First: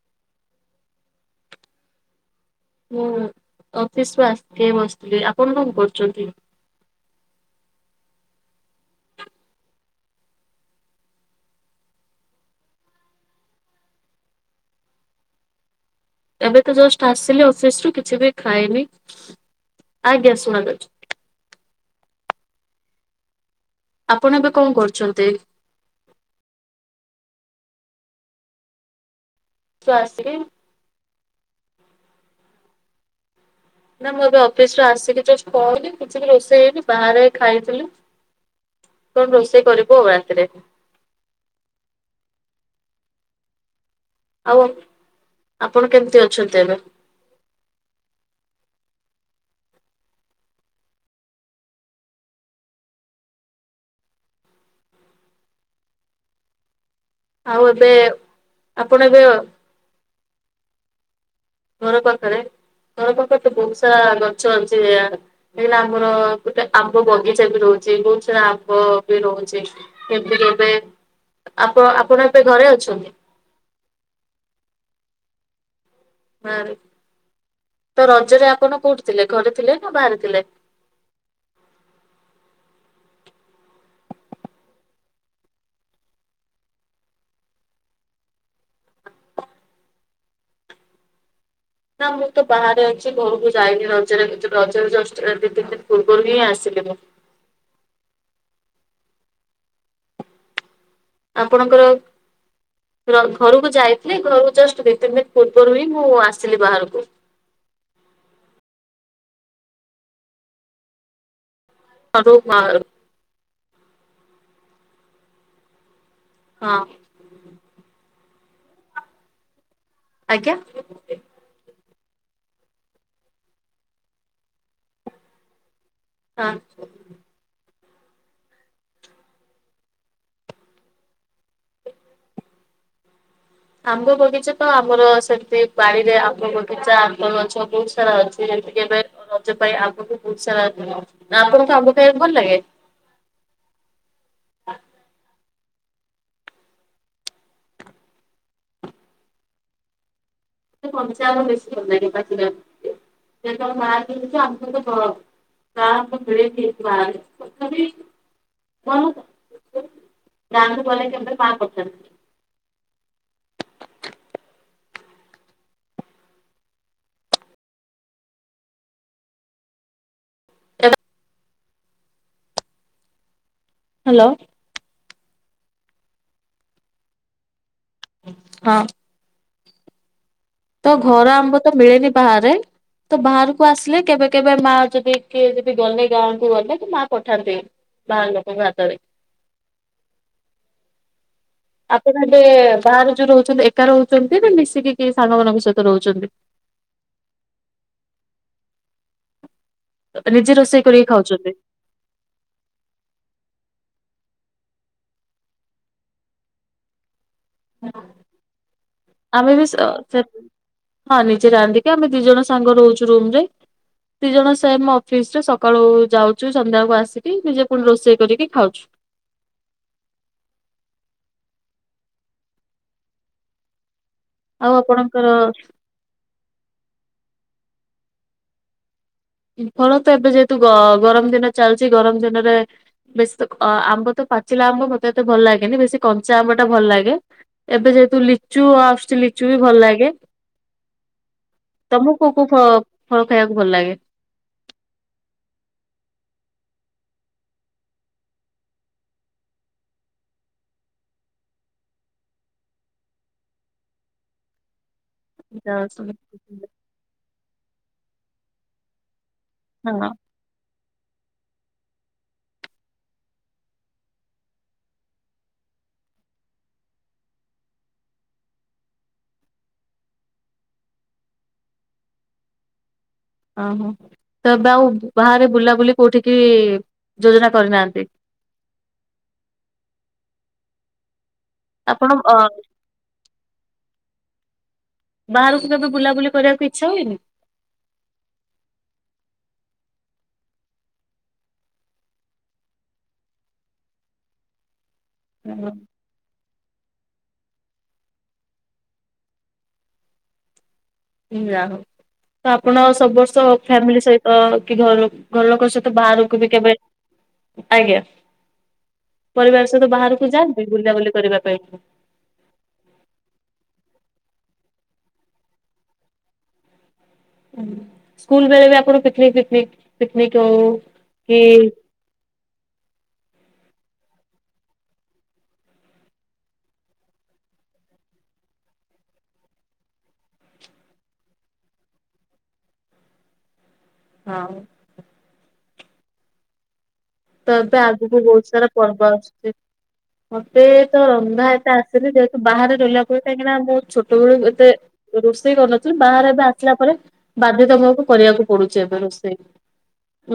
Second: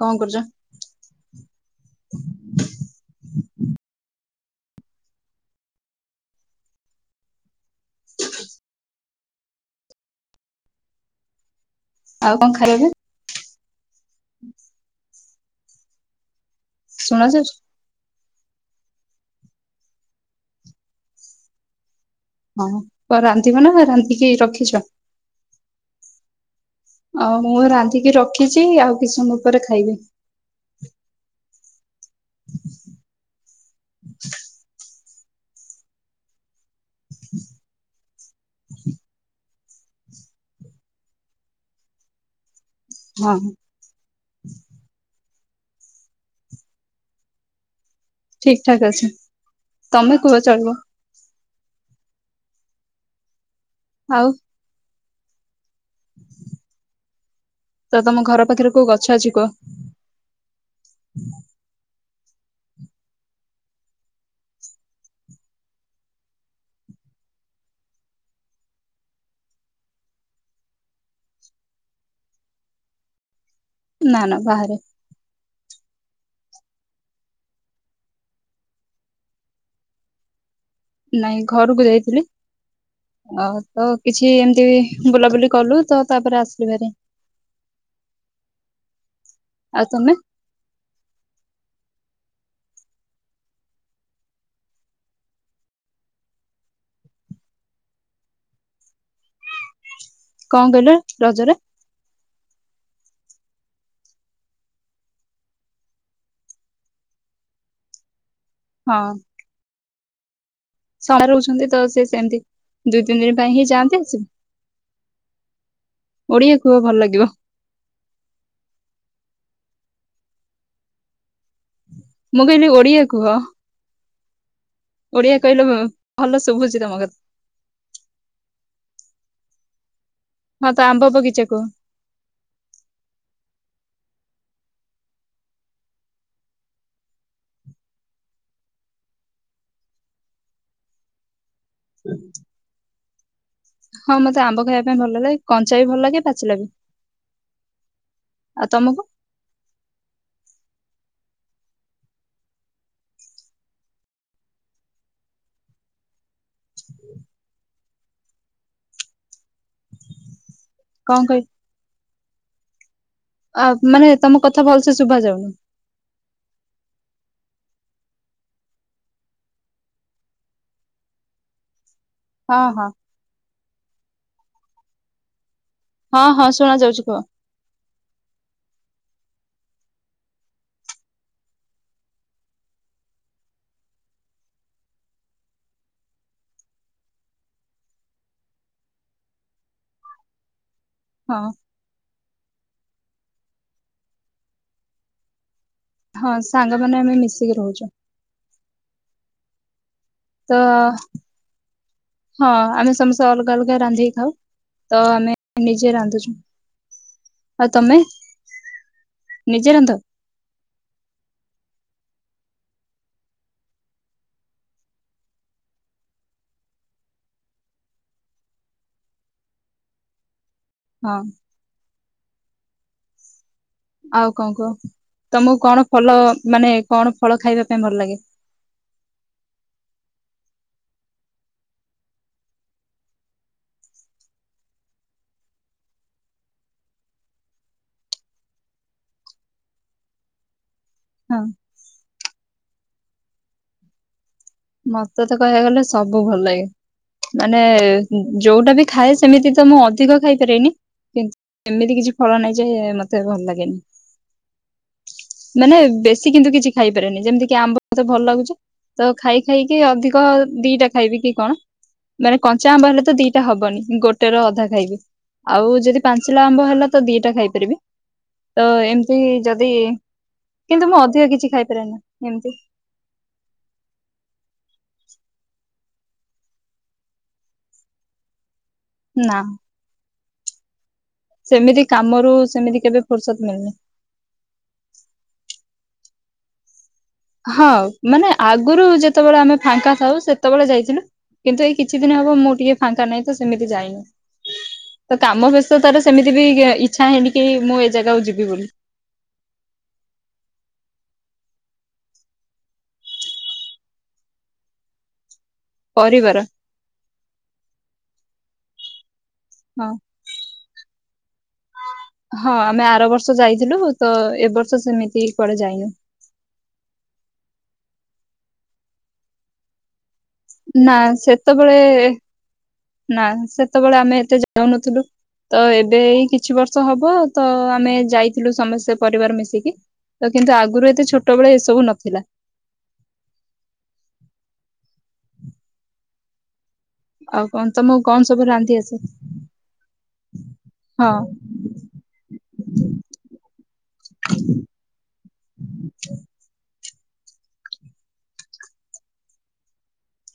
କଣ କରୁଚ? ମୁଁ ଅଫିସ୍ କୁ ଆସିଥିଲି ବସିଚି ଆପଣ କଣ କରୁଚନ୍ତି? ଆଉ କଣ ଖାଇବେ? ଏବେତ ଜଷ୍ଟ ଆସିଲି ଶୁଣାଯାଉଛି ଅଫିସ୍ ରୁ କିଛିବି ଖାଇନି ଆଜ୍ଞା ଶୁଣାଯାଉଚି। ହଁ କଣ ରାନ୍ଧିବନା ଆପଣ ରାନ୍ଧିକି ଏବେ କଣ ରଖିଛ? [unintelligible] ଆଉ ମୁଁ ରାନ୍ଧିକି ରଖିଚି ଆଉ କିଛି ସମୟ ପରେ ରୁ ଖାଇବି। ଆସିକି [inaudible] ନା ମୁଁ ଏବେ ଅଫିସ୍ ରୁ ଆସିକି ଜଷ୍ଟ ପହଲି କିଛି ବି ରୋଷେଇ ହେଇନି। ବାହାରେ ଖାଇଥିଲି କଣ ରୋଷେଇ କରିବୁ ରାତିରେ। ହଁ। ଆଉ ଆପଣ କେମିତି ଅଛନ୍ତି ଏବେ? ଠିକ୍ ଠାକ୍ ଅଛି ତମେ କୁହ ଚଳିବ? ଆଉ। ଆଉ ଏବେ ତ ତମ ଘର ପାଖରେ କୋଉ ଆପଣ ଗଛ ଏବେ ଅଛି କୁହ? [inaudible] ଘର ପାଖରେ ଘର ପାଖରେତ ବହୁତ୍ ସାରା ଗଛ ଅଛି। ଏଇଲା ଆମର ଗୋଟେ ଆମ୍ବ ବଗିଚାବି ରହୁଚି ବହୁତ୍ ସାରା ଆମ୍ବବି ରହୁଚି। କେବେ କେବେ ତ ଆପଣ ଏବେ ଘରେ ଅଛନ୍ତି? ନା ନା ବାହାରେ। ବାହାରେ ତ ରଜରେ ଆପଣ କୋଉଠି ଥିଲେ ଘରେ ଥିଲେନା ବାହାରେ ଥିଲେ? ନାଇଁ ଘରକୁ ଯାଇଥିଲି। ଆଉ ତ କିଛି ଏମତି ବୁଲାବୁଲି କଲୁତ ତାପରେ ଆସିଲି ଭାରି। ଆଉ ତମେ? ନା ମୁଁତ ବାହାରେ ଅଛି ଘରକୁ ଯାଇନି ରଜରେ ରଜରେ ଜଷ୍ଟ ଏ ଦି ତିନି ଦିନି ପୂର୍ବରୁ ହିଁ ଆସିଲି ମୁଁ। କଣ କହିଲ? ରଜରେ ଆପଣଙ୍କର ର ଘରକୁ ଯାଇଥିଲି ଘରକୁ ଜଷ୍ଟ ଦି ତିନି ଦିନି ପୂର୍ବରୁ ହିଁ ମୁଁ ଆସିଲି ବାହାରକୁ। ହଁ। [unintelligible] ରହୁଛନ୍ତିତ ସେ ଘରୁ ସେମତି ବାହାରୁ ଦୁଇ ତିନି ଦିନ ପାଇଁ ହିଁ ଯାଆନ୍ତି ଆସିବ ଓଡିଆ ହଁ କୁହ ଭଲ ଲାଗିବ? ଆଜ୍ଞା। ମୁଁ କହିଲି ଓଡିଆ କୁହ ଓଡିଆ କହିଲେ ଭ ଭଲ ହଁ। ଶୁଭୁଚି ତମ କଥା। ହଁ ତ ଆମ୍ବ ବଗିଚା କୁହ। ଆମ୍ବ ବଗିଚାତ ଆମର ସେଟି ବାଡ଼ିରେ ଆମ୍ବ ବଗିଚା ଆମ୍ବ ଗଛ ବହୁତ୍ ସାରା ଅଛି ଏଇଠିକି ଏବେ ରଜ ପାଇଁ ଆଗକୁ ବହୁସାରା [unintelligible] ଆପଣଙ୍କୁ ଆମ୍ବ ଖାଇବାକୁ ଭଲ ଲାଗେ? ହଁ ମତେ ଆମ୍ବ ଖାଇବା ପାଇଁ ଭଲ ଲାଗେ କଞ୍ଚାବି ଭଲ ଲାଗେ ପାଚିଲାବି। ଆଉ ତମକୁ? ମୋତେ କଞ୍ଚା ଆମ୍ବ ବେଶୀ ଭଲ ଲାଗେ ପଚିଲା ଆମ୍ବ ଅପେକ୍ଷା। [unintelligible] [unintelligible] ତଥାପି। [unintelligible] ଗାଁକୁ ଗଲେ। କଣ କହି [unintelligible] ଆ ମାନେ ତମ କଥା ଭଲ ସେ ଶୁଭା ଯାଉନି। [unintelligible] ହଁ ହଁ। ହ୍ୟାଲୋ? ହଁ ହଁ ଶୁଣାଯାଉଛି କୁହ। ହଁ। ତ ଘର ଆମ୍ବ ତ ମିଳେନି ବାହାରେ। ତ ବାହାରକୁ ଆସିଲେ କେବେ କେବେ ମା ଯଦି କିଏ ଯଦି ଗଲେ ଗାଁକୁୁ ଗଲେ କି ମା ପଠାନ୍ତି। ବାହାର ଲୋକଙ୍କ ହାତରେ। ହଁ। ଆପଣ ଏବେ ବାହାରେ ଯୋଉ ରହୁଛନ୍ତି ଏକା ରହୁଛନ୍ତି ନା ମିଶିକି କି ସାଙ୍ଗମାନଙ୍କ ସହିତ ହଁ ରହୁଛନ୍ତି? ସାଙ୍ଗମାନେ ଆମେ ମିଶିକି ରହୁଛୁ। ନିଜେ ତ ରୋଷେଇ କରିକି ଖାଉଛନ୍ତି ହଁ ଆମେ ସମସ୍ତେ ଅଲଗା ଅଲଗା ରାନ୍ଧିକି ଖାଉ, ତ ଆମେ ନିଜେ ରାନ୍ଧୁଛୁ। ଆଉ ତମେ ଆମେ ବି ନିଜେ ରାନ୍ଧ? ସ ହଁ ନିଜେ ରାନ୍ଧିକି ଆମେ ଦି ଜଣ ସାଙ୍ଗ ରହୁଛୁ ରୁମରେ। ଦି ଜଣ ସେମ ଅଫିସରେ, ସକାଳୁ ଯାଉଛୁ ସନ୍ଧ୍ୟାକୁ ଆସିକି ନିଜେ ପୁଣି ରୋଷେଇ କରିକି ଖାଉଛୁ। ହଁ। ଆଉ କଣ କୁହ। ତମକୁ କଣ ଫଲ ମାନେ କଣ ଫଳ ଖାଇବା ପାଇଁ ଭଲ ଲାଗେ? ଫଳ ତ ଏବେ ଯେହେତୁ ଗରମ ଦିନ ଚାଲିଛି ଗରମ ଦିନରେ ବେଶୀ ତ ଅ ଆମ୍ବ ତ ପାଚିଲା ଆମ୍ବ ମତେ ଏତେ ଭଲ ଲାଗେନି ବେଶୀ କଞ୍ଚା ଆମ୍ବ ଟା ଭଲ ଲାଗେ। ଏବେ ଯେହେତୁ ଲିଚୁ ଆସୁଛି ଲିଚୁ ବି ଭଲ ଲାଗେ। ହଁ। ତମକୁ କୋଉ କୋଉ ଫ- ଫଳ ଖାଇବାକୁ ଭଲ ଲାଗେ? ମତେ ତ କହିବାକୁ ଗଲେ ସବୁ ଭଲ ଲାଗେ। ମାନେ ଯୋଉଟା ବି ଖାଏ ସେମିତି ତ ମୁଁ ଅଧିକ ଖାଇ ପାରିବିନି, କିନ୍ତୁ ଏମିତି କିଛି ଫଳ ନାଇଁ ଯେ ମତେ ଭଲ ଲାଗେନି। ମାନେ ବେଶୀ କିନ୍ତୁ କିଛି ଖାଇପାରେନି। ଯେମିତି କି ଆମ୍ବ ମତେ ଭଲ ଲାଗୁଛି ତ ଖାଇ ଖାଇକି ହଁ ଅଧିକ ଦିଟା ଖାଇବି କି କଣ? ମାନେ କଞ୍ଚା ଆମ୍ବ ହେଲେ ତ ଦିଟା ହବନି ଗୋଟେ ର ଅଧା ଖାଇବି। ଆଉ ଯଦି ପାଞ୍ଚିଲା ଆମ୍ବ ହେଲା ତ ଦିଟା ଖାଇପାରିବି। ତ ଏମତି ଯଦି, କିନ୍ତୁ ମୁଁ ଅଧିକ କିଛି ଖାଇପାରେନି ଏମତି। ଓହୋଃ। ତ ଏବେ ଆଉ ବାହାରେ ବୁଲାବୁଲି କୋଉଠିକି ଯୋଜନା କରିନାହାନ୍ତି? ନା। ସେମିତି ଆପଣ କାମରୁ ଅ ସେମିତି କେବେ ଫୁର୍ସତ ମିଳିନି। ବାହାରକୁ କେବେ ବୁଲାବୁଲି କରିବାକୁ ଇଚ୍ଛା ହୁଏନି? ହଁ, ମାନେ ଆଗରୁ ଯେତେବେଳେ ଆମେ ଫାଙ୍କା ଥାଉ ସେତେବେଳେ ଯାଇଥିଲୁ। କିନ୍ତୁ ଏଇ କିଛି ଦିନ ହବ ମୁଁ ଟିକେ ଫାଙ୍କା ନାହିଁ ତ ସେମିତି ଯାଇନି। ତ କାମ ବ୍ୟସ୍ଥତାରେ ସେମିତି ବି ଇଚ୍ଛା ହେଇନିକି ମୁଁ ଏ ଜାଗାକୁ ଯିବି ବୋଲି। ଯା ହଉ, ତ ଆପଣ ସବୁ ବର୍ଷ ଫ୍ୟାମିଲି ସହିତ କି ଘ-ଘର ଲୋକ ସହି ତ ପରିବାର ବାହାରକୁ ବି କେବେ, ଆଜ୍ଞା। ପରିବାର ହଁ ସହିତ ବାହାରକୁ କୁ ଯାଆନ୍ତିି ବୁଲାବୁଲି କରିବା ପାଇଁ? ହଁ ଆମେ ଆର ବର୍ଷ ଯାଇଥିଲୁ, ତ ଏ ବର୍ଷ ସେମିତି କୁଆଡ଼େ ଯାଇନୁ। ସ୍କୁଲ ବେଳେ ବି ଆପଣ ପିକ୍‌ନିକ୍ ଫିକ୍‌ନିକ୍ ପିକ୍ ନିକ୍ ହଉ ନା ସେତବେଳେ, ନା ସେତବେଳେ ଆମେ ଏତେ ଯାଉନଥିଲୁ। ତ ଏବେ ଏଇ କିଛି ବର୍ଷ ହବ ତ ଆମେ ଯାଇଥିଲୁ ସମସ୍ତେ ପରିବାର ମିଶିକି। ତ କିନ୍ତୁ ଆଗରୁ ଏତେ ଛୋଟବେେଳେ ଏସବୁ ନଥିଲା। ହଁ ଆଉ ତ କଣ ଏବେ ତମକୁ ଆଗକୁ କଣ ସବୁ ବହୁତ ସାରା ରାନ୍ଧି ଆସେ? ପର୍ବ ଆସୁଛି ମତେ ତ ହଁ ରନ୍ଧା ଏତ ଆଶେ ଯେହେତୁ ବାହାରେ ରହିଲା ପରେ କାହିଁକିନା ମୁଁ ଛୋଟବେଳୁ ଏତେ ରୋଷେଇ କରୁନଥିଲି ବାହାରେ ଏବେ ଆସିଲା ପରେ ବାଧ୍ୟତାମୁଳକ କରିବାକୁ ପଡୁଛି ଏବେ ରୋଷେଇ।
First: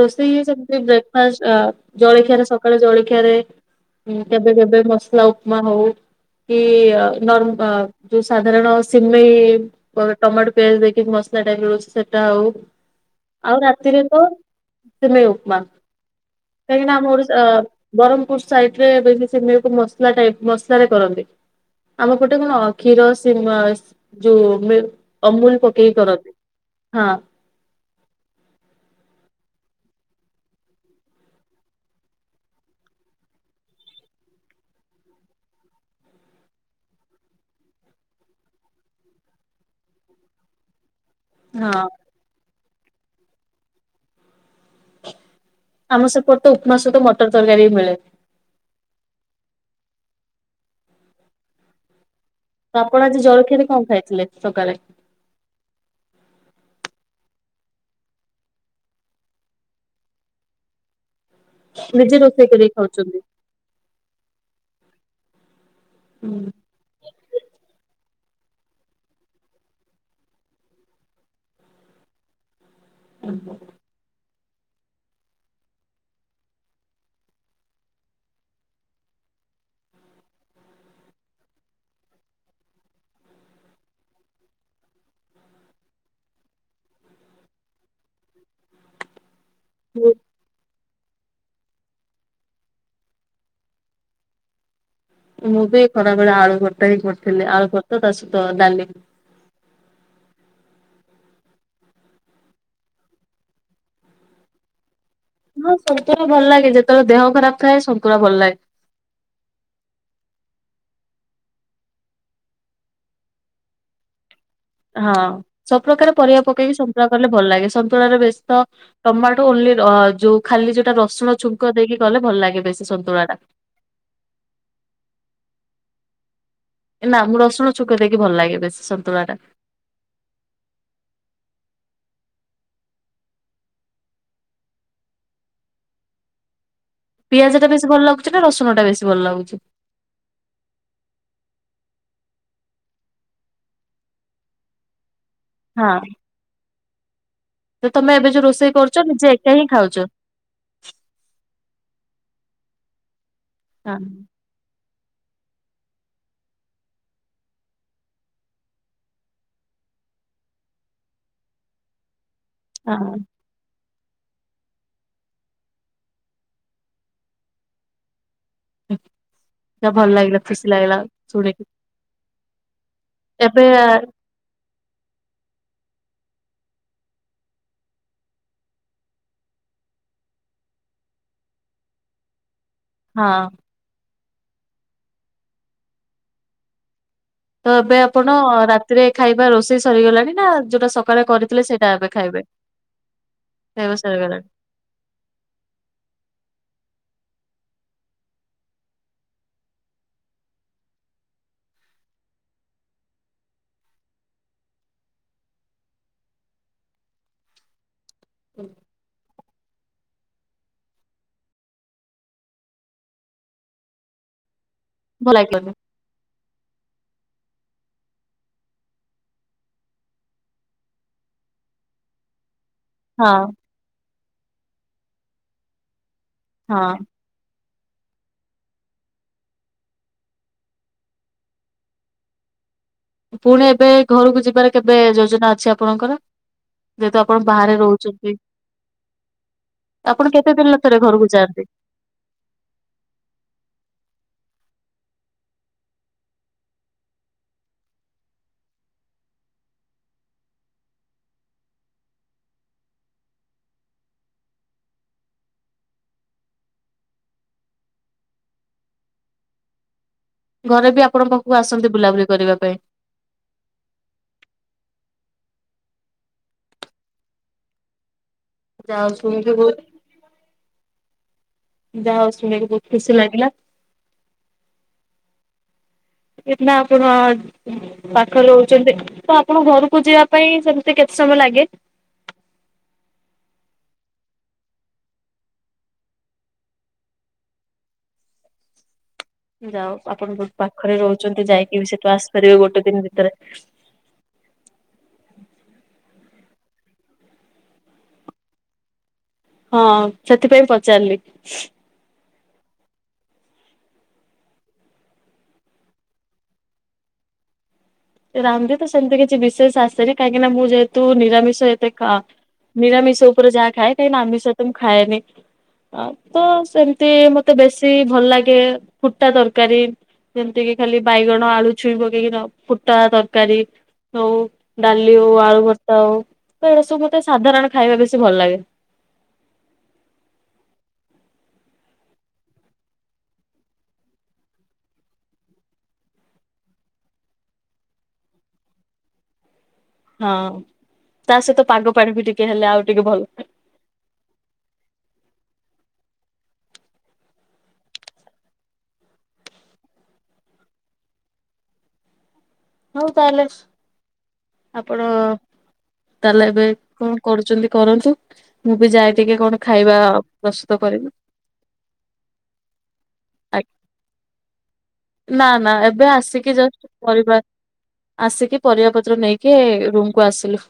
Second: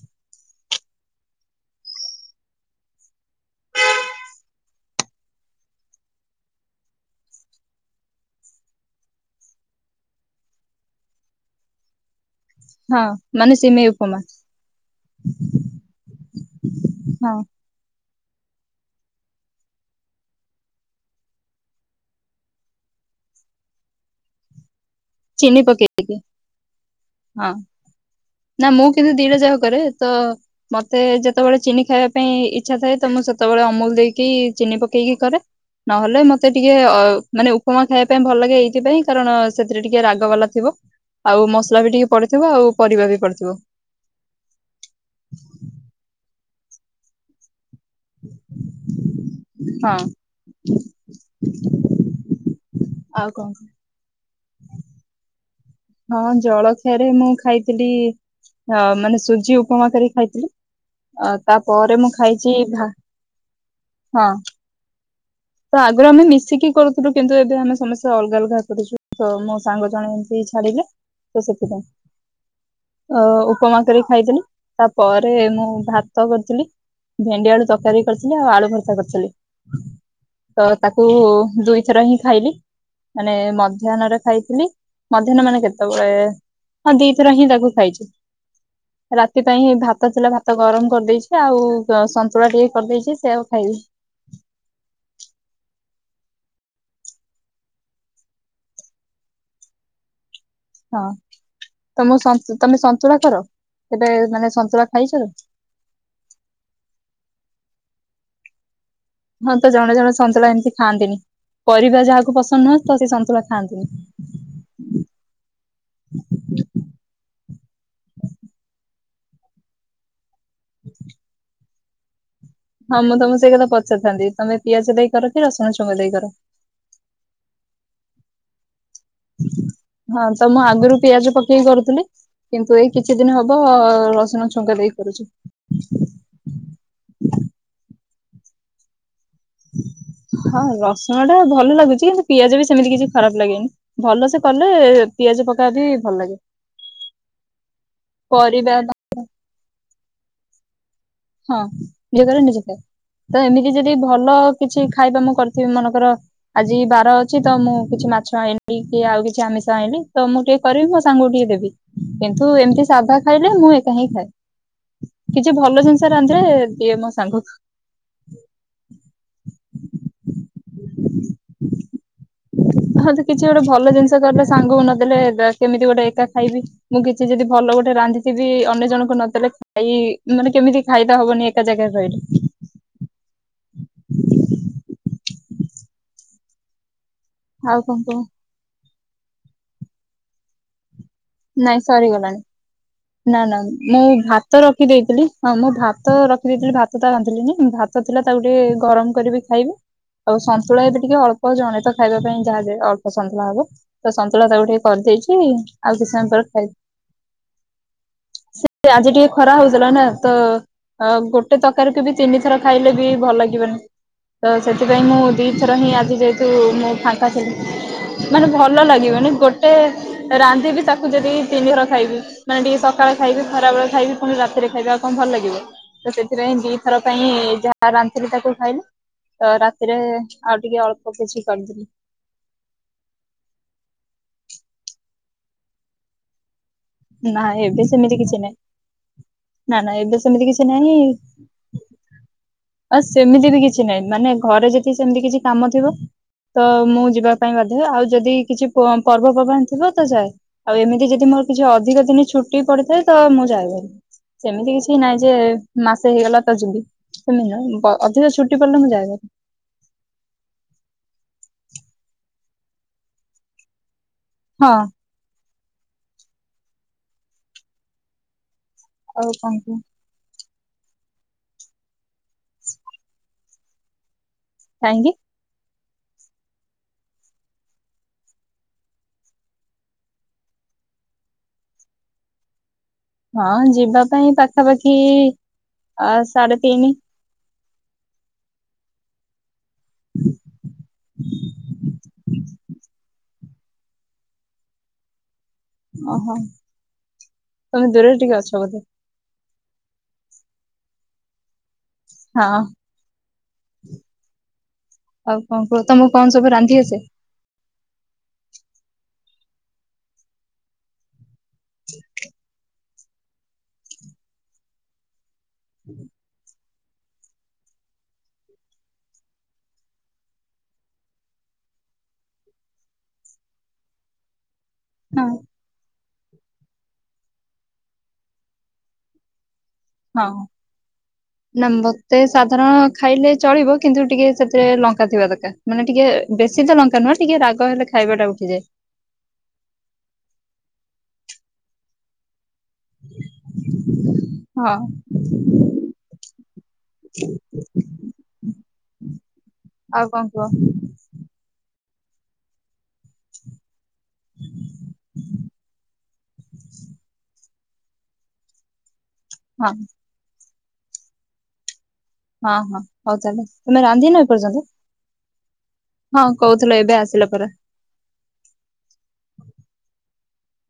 ରୋଷେଇ ହେ ସେମିତି ବ୍ରେକଫାଷ୍ଟ ଜଳଖିଆରେ ସକାଳେ ଜଳଖିଆରେ ହଁ କେବେ କେବେ ମସଲା ଉପମା ହଉ କି ନର୍ ଯୋଉ ସାଧାରଣ ସିମେଇ ଟମାଟୋ ପିଆଜ ଦେଇକି ମସଲା ଟାଇପର ମିଳୁଛି ସେଟା ହଉ। ହଁ ମାନେ ଆଉ ସିମେଇ ରାତିରେ ଉପମା କଣ? ସିମେଇ ଉପମା କାହିଁକି ନା ଆମ ହଁ ଓଡିଶା ବରହମପୁର ସାଇଟରେ ରେ ବି ସିମେର କୁ ମସଲା ଟାଇପ ମସଲ ରେ କରନ୍ତି। ଆମ ପଟେ କଣ କ୍ଷୀର ସି ମସ ଯୋଉ ମିଲ୍କ ଚିନି ପକେଇକି। ହଁ ନା ମୁଁ କିନ୍ତୁ ଦିଟା ଯାକ କରେ ତ ମତେ ଯେତେବେଳେ ଚିନି ଖାଇବା ପାଇଁ ଇଚ୍ଛା ଥାଏ ତ ମୁଁ ସେତେବେଳେ ଅମୁଲ ଦେଇକି ଚିନି ପକେଇକି କରେ। ନହେଲେ ମତେ ଟିକେ ଅ ମାନେ ଉପମା ଖାଇବା ପାଇଁ ଭଲ ଲାଗେ ଏଇଥିପାଇଁ କାରଣ ସେ ସେଥିରେ ଟିକେ ରାଗ ବାଲା ଥିବ ଆଉ ମସଲା ହଁ ବି ଟିକେ ପଡିଥିବ ଆଉ ପରିବା ବି ପଡିଥିବ। ଆମ ସେପଟେ ତ ଉପମା ସହିତ ମଟର ତରକାରୀ ବି ମିଳେ। ହଁ ତ ଆପଣ ଆଜି ଜଳଖିଆରେ କଣ ଖାଇଥିଲେ ସକାଳେ? ହଁ ଜଳଖିଆରେ ମୁଁ ଖାଇଥିଲି ହ ମାନେ ସୁଜି ଉପମା କରି ଖାଇଥିଲି। ଅ ତାପରେ ମୁଁ ନିଜେ ରୋଷେଇ ଖାଇଛି କରିକି ଭା। ଖାଉଛନ୍ତି। ହଁ ତ ଆଗରୁ ଆମେ ମିଶିକି କରୁୁ ସେଠୁ କିନ୍ତୁ ଏବେ ଆମେ ସମସ୍ତେ ଅଲଗା ଅଲଗା କରିଛୁ ତ ମୋ ସାଙ୍ଗ ଜଣ ଏମିତି ଛାଡିଲେ। ତ ସେଥି ପାଇଁ। ଉପମା କରି ଖାଇ ଦେଲି। ତାପରେ ମୁଁ ଭାତ କରିଥିଲି, ଭେଣ୍ଡି ଆଳୁ ତରକାରୀ କରିଥିଲି, ଆଉ ଆଳୁ ଭର୍ତ୍ତା କରିଥିଲି। ତ ତାକୁ ଦୁଇଥର ହିଁ ଖାଇଲି। ମାନେ ମଧ୍ୟାହ୍ନରେ ଖାଇଥିଲି, ମଧ୍ୟାହ୍ନ ମାନେ କେତେବେଳେ? ହଁ ଦିଥର ହିଁ ତାକୁ ଖାଇଛି। ରାତି ପାଇଁ ହିଁ ଭାତ ଥିଲା ଭାତ ଗରମ କରିଦେଇଛି ଆଉ ସନ୍ତୁଳା ଟିକେ କରିଦେଇଛି ସେ ଆଉ ଖାଇବୁ। ମୁଁ ବି ଖରାବେେଳେ ଆଳୁ ଭର୍ଟତା ହିଁ କରିଥିଲି ଆଳୁ ଭରତା ତା ସହିତ ଡାଲି। ହଁ ତମ ତମେ ସନ୍ତୁଳା କର କେବେ ମାନେ ସନ୍ତୁଳା ଖାଇଛ? ହଁ ଶନ୍ତୁଳା ଭଲ ଲାଗେ ଯେତେବେଳେ ଦେହ ଖରାପ ଥାଏ ଶନ୍ତୁଳା ଭଲ ଲାଗେ। ହଁ ତ ଜଣେ ଜଣେ ସନ୍ତୁଳା ଏମିତି ଖାଆନ୍ତିନି ପରିବା ଯାହାକୁ ପସନ୍ଦ ନୁହଁନ୍ତି ତ ସେ ସନ୍ତୁଳା ଖାଆନ୍ତିନି। ହଁ ସବୁପକାର ପରିବା ପକେଇକି ସନ୍ତୁଳା କଲେ ଭଲ ଲାଗେ ସନ୍ତୁଳାରେ ବସ୍ ଟମାଟୋ ଓଲି ଯୋଉ ଖାଲି ଯୋଉଟା ରସୁଣ ଛୁଙ୍କ ଦେଇକି ଗଲେ ଭଲ ଲାଗେ। ବେଶୀ ହଁ ମୁଁ ସନ୍ତୁଳା ଟା। ତମେ ସେଇ କଥା ପଚାରିଥାନ୍ତି ତମେ ପିଆଜ ଦେଇ କର କି ରସୁଣ ଚଙ୍ଗ ଦେଇ କର? ନା ମୁଁ ରସୁଣ ଛୁଙ୍କ ଦେଇକି ଭଲ ଲାଗେ ବେଶୀ ସନ୍ତୁଳା ଟା। ହଁ ତ ମୁଁ ଆଗରୁ ପିଆଜ ପକେଇକି କରୁଥିଲି। କିନ୍ତୁ ଏଇ କିଛି ଦିନ ହବ ରସୁଣ ଛୁଙ୍କ ଦେଇ କରୁଛି। ପିଆଜ ଟା ବେଶୀ ଭଲ ଲାଗୁଛି ନା ରସଣ ଟା ବେଶୀ ଭଲ ଲାଗୁଛି। ହଁ ରସୁଣ ଟା ଭଲ ଲାଗୁଛି କିନ୍ତୁ ପିଆଜ ବି ସେମିତି କିଛି ଖରାପ ଲାଗେନି। ଭଲ ସେ କଲେ ପିଆଜ ପକା ବି ଭଲ ଲାଗେ। ତୋ ତମେ ଏବେ ଯୋଉ ରୋଷେଇ ପରିବା କରୁଛ ନିଜେ ଏକା ହିଁ ଖାଉଛ? ହଁ ନି କରେ ନିଜେ ଖାଏ ତ ଏମିତି ଯଦି ହଁ ଭଲ କିଛି ଖାଇବା ମୁଁ କରିଥିବି ମନକର ଆଜି ବାର ଅଛି ତ ମୁଁ କିଛି ମାଛ ଆଣିଲି କି ଆଉ କିଛି ଆମିଷ ଆଣିଲି ତ ମୁଁ ଟିକେ କରିବି ମୋ ସାଙ୍ଗକୁ ଟିକେ ଦେବି। କିନ୍ତୁ ଏମିତି ହଁ ସାଧା ଖାଇଲେ ମୁଁ ଏକା ହିଁ ଖାଏ କିଛି ଭଲ ଜିନିଷ ରାନ୍ଧେ ଦିଏ ମୋ ସାଙ୍ଗକୁ। ଉଁ ତା ଭଲ ଲାଗିଲ ଖସି ଲାଗିଲ ଶୁଣିକି। ହଁ ତ କିଛି ଗୋଟେ ଏବେ ଭଲ ଜିନଷ କଲେ ସାଙ୍ଗକୁ ନଦେଲେ ବା କେମିତି ଗୋଟେ ଏକା ଖାଇବି। ମୁଁ କିଛି ଯଦି ଭଲ ଗୋଟେ ରାନ୍ଧିଥିବି ଅନ୍ୟ ଜଣଙ୍କୁ ନ ଦେଲେ ଫାଇ ମାନେ କେମିତି ଫାଇଦା ହବନି ଏକା ଜାଗାରେ ରହିଲେ? ହଁ। ତ ଆଉ କଣ ଏବେ କୁହ ଆପଣ ରାତିରେ ଖାଇବା ରୋଷେଇ ସରିଗଲାଣି ନା ଯୋଉଟା ସ ନାଇଁ ସରିଗଲାଣି ନା ନା ଖାଇବା ମୁଁ ସରିଗଲାଣି ଭାତ ରଖି ଦେଇଥିଲି ହଁ ମୁଁ ଭାତ ରଖିଦେଇଥିଲି ଭାତଟା ରାନ୍ଧଥିଲି ନା ଭାତ ଥିଲା ତାକୁ ଟିକେ ଗରମ କରିବି ଖାଇବି। ଆଉ ସନ୍ତୁଳା ଏବେ ଟିକେ ଅଳ୍ପ ଜଣେ ତ ଖାଇବା ପାଇଁ ଯାହା ଯେ ଅଳ୍ପ ସନ୍ତୁଳା ହବ। ତ ସନ୍ତୁଳା ତାକୁ ଟିକେ କରିଦେଇଚି ଆଉ କିଛି ସମୟ ପରେ ଖାଇ ସେ ଆଜି ଟିକେ ଖରା ହୋଉଥୁଲା ନା ତ ଅ ଗୋଟେ ତରକାରୀକୁ ବି ତିନି ଥର ଖାଇଲେ ବି ଭଲ ଲାଗିବନି। ତ ସେଥିପାଇଁ ମୁଁ ଭଲ ଲାଗିବନି ଦିଥର ହିଁ ଆଜି ଯେ ତୁ ମୁଁ ଫାଙ୍କାଥିଲି ମାନେ ଭଲ ଲାଗିବନ ଗୋଟେ ରାନ୍ ବି ତାକୁ ଯଦି ତିନିଥର ଖାଇବି ମାନେ ଟିକେ ସକାଳେ ହଁ ଖାଇବି ଖରାବେଳେ ଖାଇବି ଫୁଣି ରାତିରେ ଖାଇବା ଆଉ କଣ ଭଲ ଲାଗିବ ତ ସେଥିପାଇଁ ଦିଥର ହଁ ପାଇଁ ଯାହା ଆ ରାତିରେ ତାକୁ ଖାଇଲି ତ ରାତିରେ ଆଉ ଟିକେ ଅଳ୍ପ କିଛି କରିଦେଲି। ପୁଣି ଏବେ ଘରକୁ ଯିବାର କେବେ ଯୋଜନା ଅଛି ଆପଣଙ୍କର? ଯେହେତୁ ଆପଣ ନା ବାହାରେ ଏବେ ସେମିତି ରହୁଚନ୍ତି କିଛି ନାହିଁ। ନା ନା ଏବେ ଆପଣ ସେମିତି କେତେ କିଛି ଦିନରେ ଥରେ ଘରକୁ ଯାଆନ୍ତି? ଆ ସେମିତି ବି କିଛି ନାହିଁ ମାନେ ଘରେ ଯଦି ସେମିତି କିଛି କାମ ଥିବ। ତ ମୁଁ ଯିବା ପାଇଁ ବାଧ୍ୟ ଆଉ ଯଦି କିଛି ପ-ପର୍ବପର୍ବାଣି ଥିବ ତ ଯାଏ। ଆଉ ଏମିତି ଯଦି ମୋର କିଛି ଅଧିକ ଦିନି ଛୁଟି ପଡିଥାଏ ତ ମୁଁ ଯାଏ ଭାରି। ସେମିତି କିଛି ନାଇଁ ଯେ ମାସେ ହେଇଗଲା ତ ଯିବି। ସେମି ନୁହେ ବ ଅଧିକା ଛୁଟି ପଡ଼ିଲେ ମୁଁ ଯାଏ ଭାରି। ଘରେ ବି ଆପଣଙ୍କ ପାଖକୁ ଆସନ୍ତି ବୁଲାବୁଲି କରିବା ପାଇଁ? ହଁ। ଯାହୋଉ ଆଉ ଶୁଣିକି କଣ କୁହ? ବୋହୁତ ଯାହୋଉ ଶୁଣିକି ବୋହୁତ ଖୁସି ଲାଗିଲା। କାହିଁକି? ଇତନା ଆପଣ ପାଖରେ ରହୁଚନ୍ତି ତ ଆପଣଙ୍କ ଘରୁକୁ ଯିବା ପାଇଁ ସେମତି କେତେ ସମୟ ଲାଗେ? ହଁ ଯିବା ପାଇଁ ପାଖାପାଖି ଆଉ ସାଢେ ତିନି ଯାଉ ଆପଣ ବୋହୁତ ପାଖରେ ରହୁଚନ୍ତି ଯାଇକି ବି ସେଠୁ ଆସିପାରିବେ ଗୋଟେ ଦିନ ଭିତରେ। ଓହୋ ତମେ ଦୂରରେ ଟିକେ ଅଛ ବୋଧେ? ହଁ ସେଥିପାଇଁ ପଚାରିଲି। ହଁ। ଆଉ କଣ କୁହ ତମକୁ କଣ ସବୁ ରାନ୍ଧି ଆସେ? ରାନ୍ଧି ତ ସେମତି କିଛି ବିଶେଷ ଆସେନି କାହିଁକି ନା ମୁଁ ଯେହେତୁ ନିରାମିଷ ଏତେ ଖା ନିରାମିଷ ଉପରେ ଯାହା ଖାଏ କାହିଁକିନା ଆମିଷ ଏତେ ମୁଁ ଖାଏନି ଆ ତ ସେମତି ମତେ ବେଶୀ ଭଲ ଲାଗେ ଫୁଟା ତରକାରୀ। ଯେମତି କିି ଖାଲି ବାଇଗଣ, ଆଳୁ, ଛୁଇଁ ପକେଇକି ଖାଅ ଫୁ ଫୁଟା ତରକାରୀ ହୋଉ ଡାଲି ହଁ ହୋଉ ଆଳୁ ଭର୍ ତା ହୋଉ କୌଣସି ମତେ ସାଧାରଣ ଖାଇବା ବେଶୀ ଭଲ ଲାଗେ। ହଁ। ନା ମତେ ସାଧାରଣ ଖାଇଲେ ଚଳିବ କିନ୍ତୁ ଟିକେ ସେଥିରେ ଲଙ୍କା ଥିବା ଦରକାର। ମାନେ ଟିକେ ବେଶୀ ତ ଲଙ୍କା ନୁହଁ ଟିକେ ରାଗ ହେଲେ ଖାଇବାଟା ଉଠିଯାଏ। ହଁ ତା ସହିତ ପାଗ ପାଣି ବି ଟିକେ ହେଲେ ଆଉ ଟିକେ ଭଲ। ହଁ। ଆଉ କଣ କୁହ? ଆଉ କଲେଜ୍ ହୁଁ [unintelligible] ଆପଣ ତାହେଲେ ଏବେ କଣ କରୁଛନ୍ତି କରନ୍ତୁ? ମୁଁ ବି ଯାଏ ଟିକେ କଣ ହଁ ଖାଇବା ପ୍ରସ୍ତୁତ କରିବି। ହଁ ହଁ ହଉ ତାହେଲେ ତମେ ରାନ୍ଧିନ ଏପର୍ଯ୍ୟନ୍ତ? ନା ନା ଏବେ ହଁ ଆସିକି କହୁଥିଲ ଜଷ୍ଟ ଏବେ ଆସିଲା ପରିବାର ପରା। ଆସିକି ପରିବା ପତ୍ର ନେଇକି ରୁମକୁୁ ଆସିଲୁ।